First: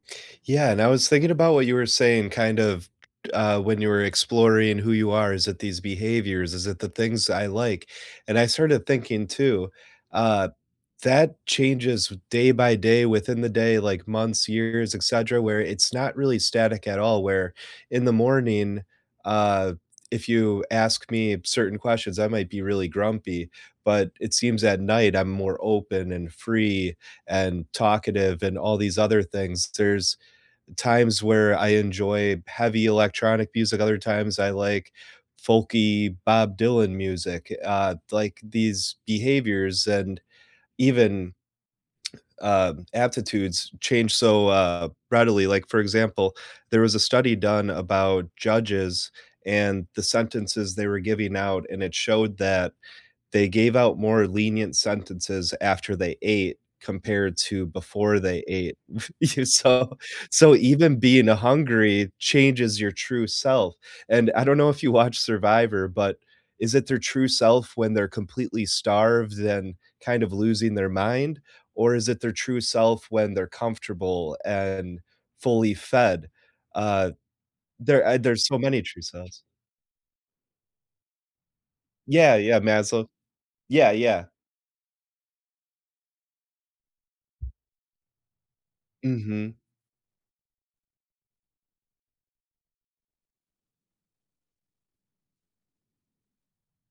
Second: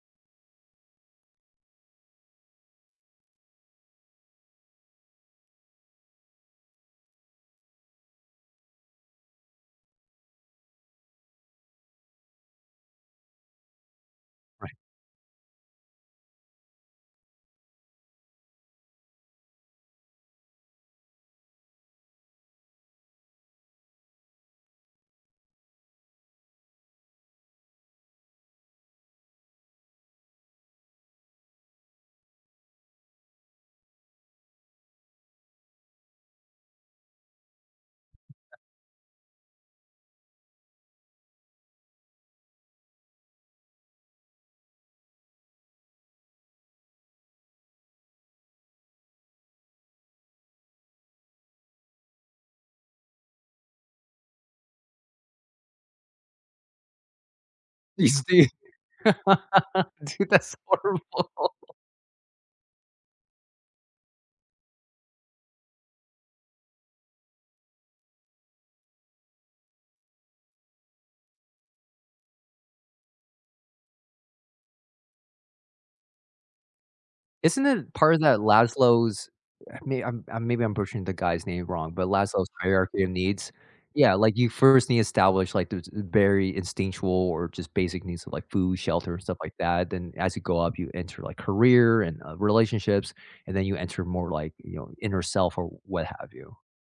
Yeah, and I was thinking about what you were saying, kind of, k uh, when you were exploring who you are, is it these behaviors? Is it the things I like? And I started thinking too, uh, that changes day by day, within the day, like, months, I years, etcetera, where it's not really static at all, where in the morning, uh, if you ask me certain questions, I might be really grumpy, but it seems at night I'm more open and free and talkative, and all these other things. There's times where I enjoy heavy electronic music, other times I like folky Bob Dylan music, uh, like, these behaviors, and even uh, aptitudes changed so, uh, readily, like, for example, there was a study done about judges and the sentences they were giving out, and it showed that they gave out more lenient sentences after they ate, compared to before He's they du ate. dude, So so that's even horrible. being a hungry changes your true self, and I don't know if you watch Survivor, but is it their true self when they're completely starved and kind of losing their mind? Or is it their true self when they're comfortable and fully fed? Uh, Isn't it there part uh, of that there's so many true Laszlo's selves. I mean, I'm I'm maybe I'm pushing the guy's name wrong, but Yeah, Laszlo's yeah, hierarchy Maslow. of needs. Yeah, Yeah, yeah. like you first need to establish, like, those, uh, berry instinctual or just basic needs of like food, shelter and stuff Mhm. like that, then as you go up you enter, like, career and, uh, relationships, and then you enter more, like, you know, inner self or what have you.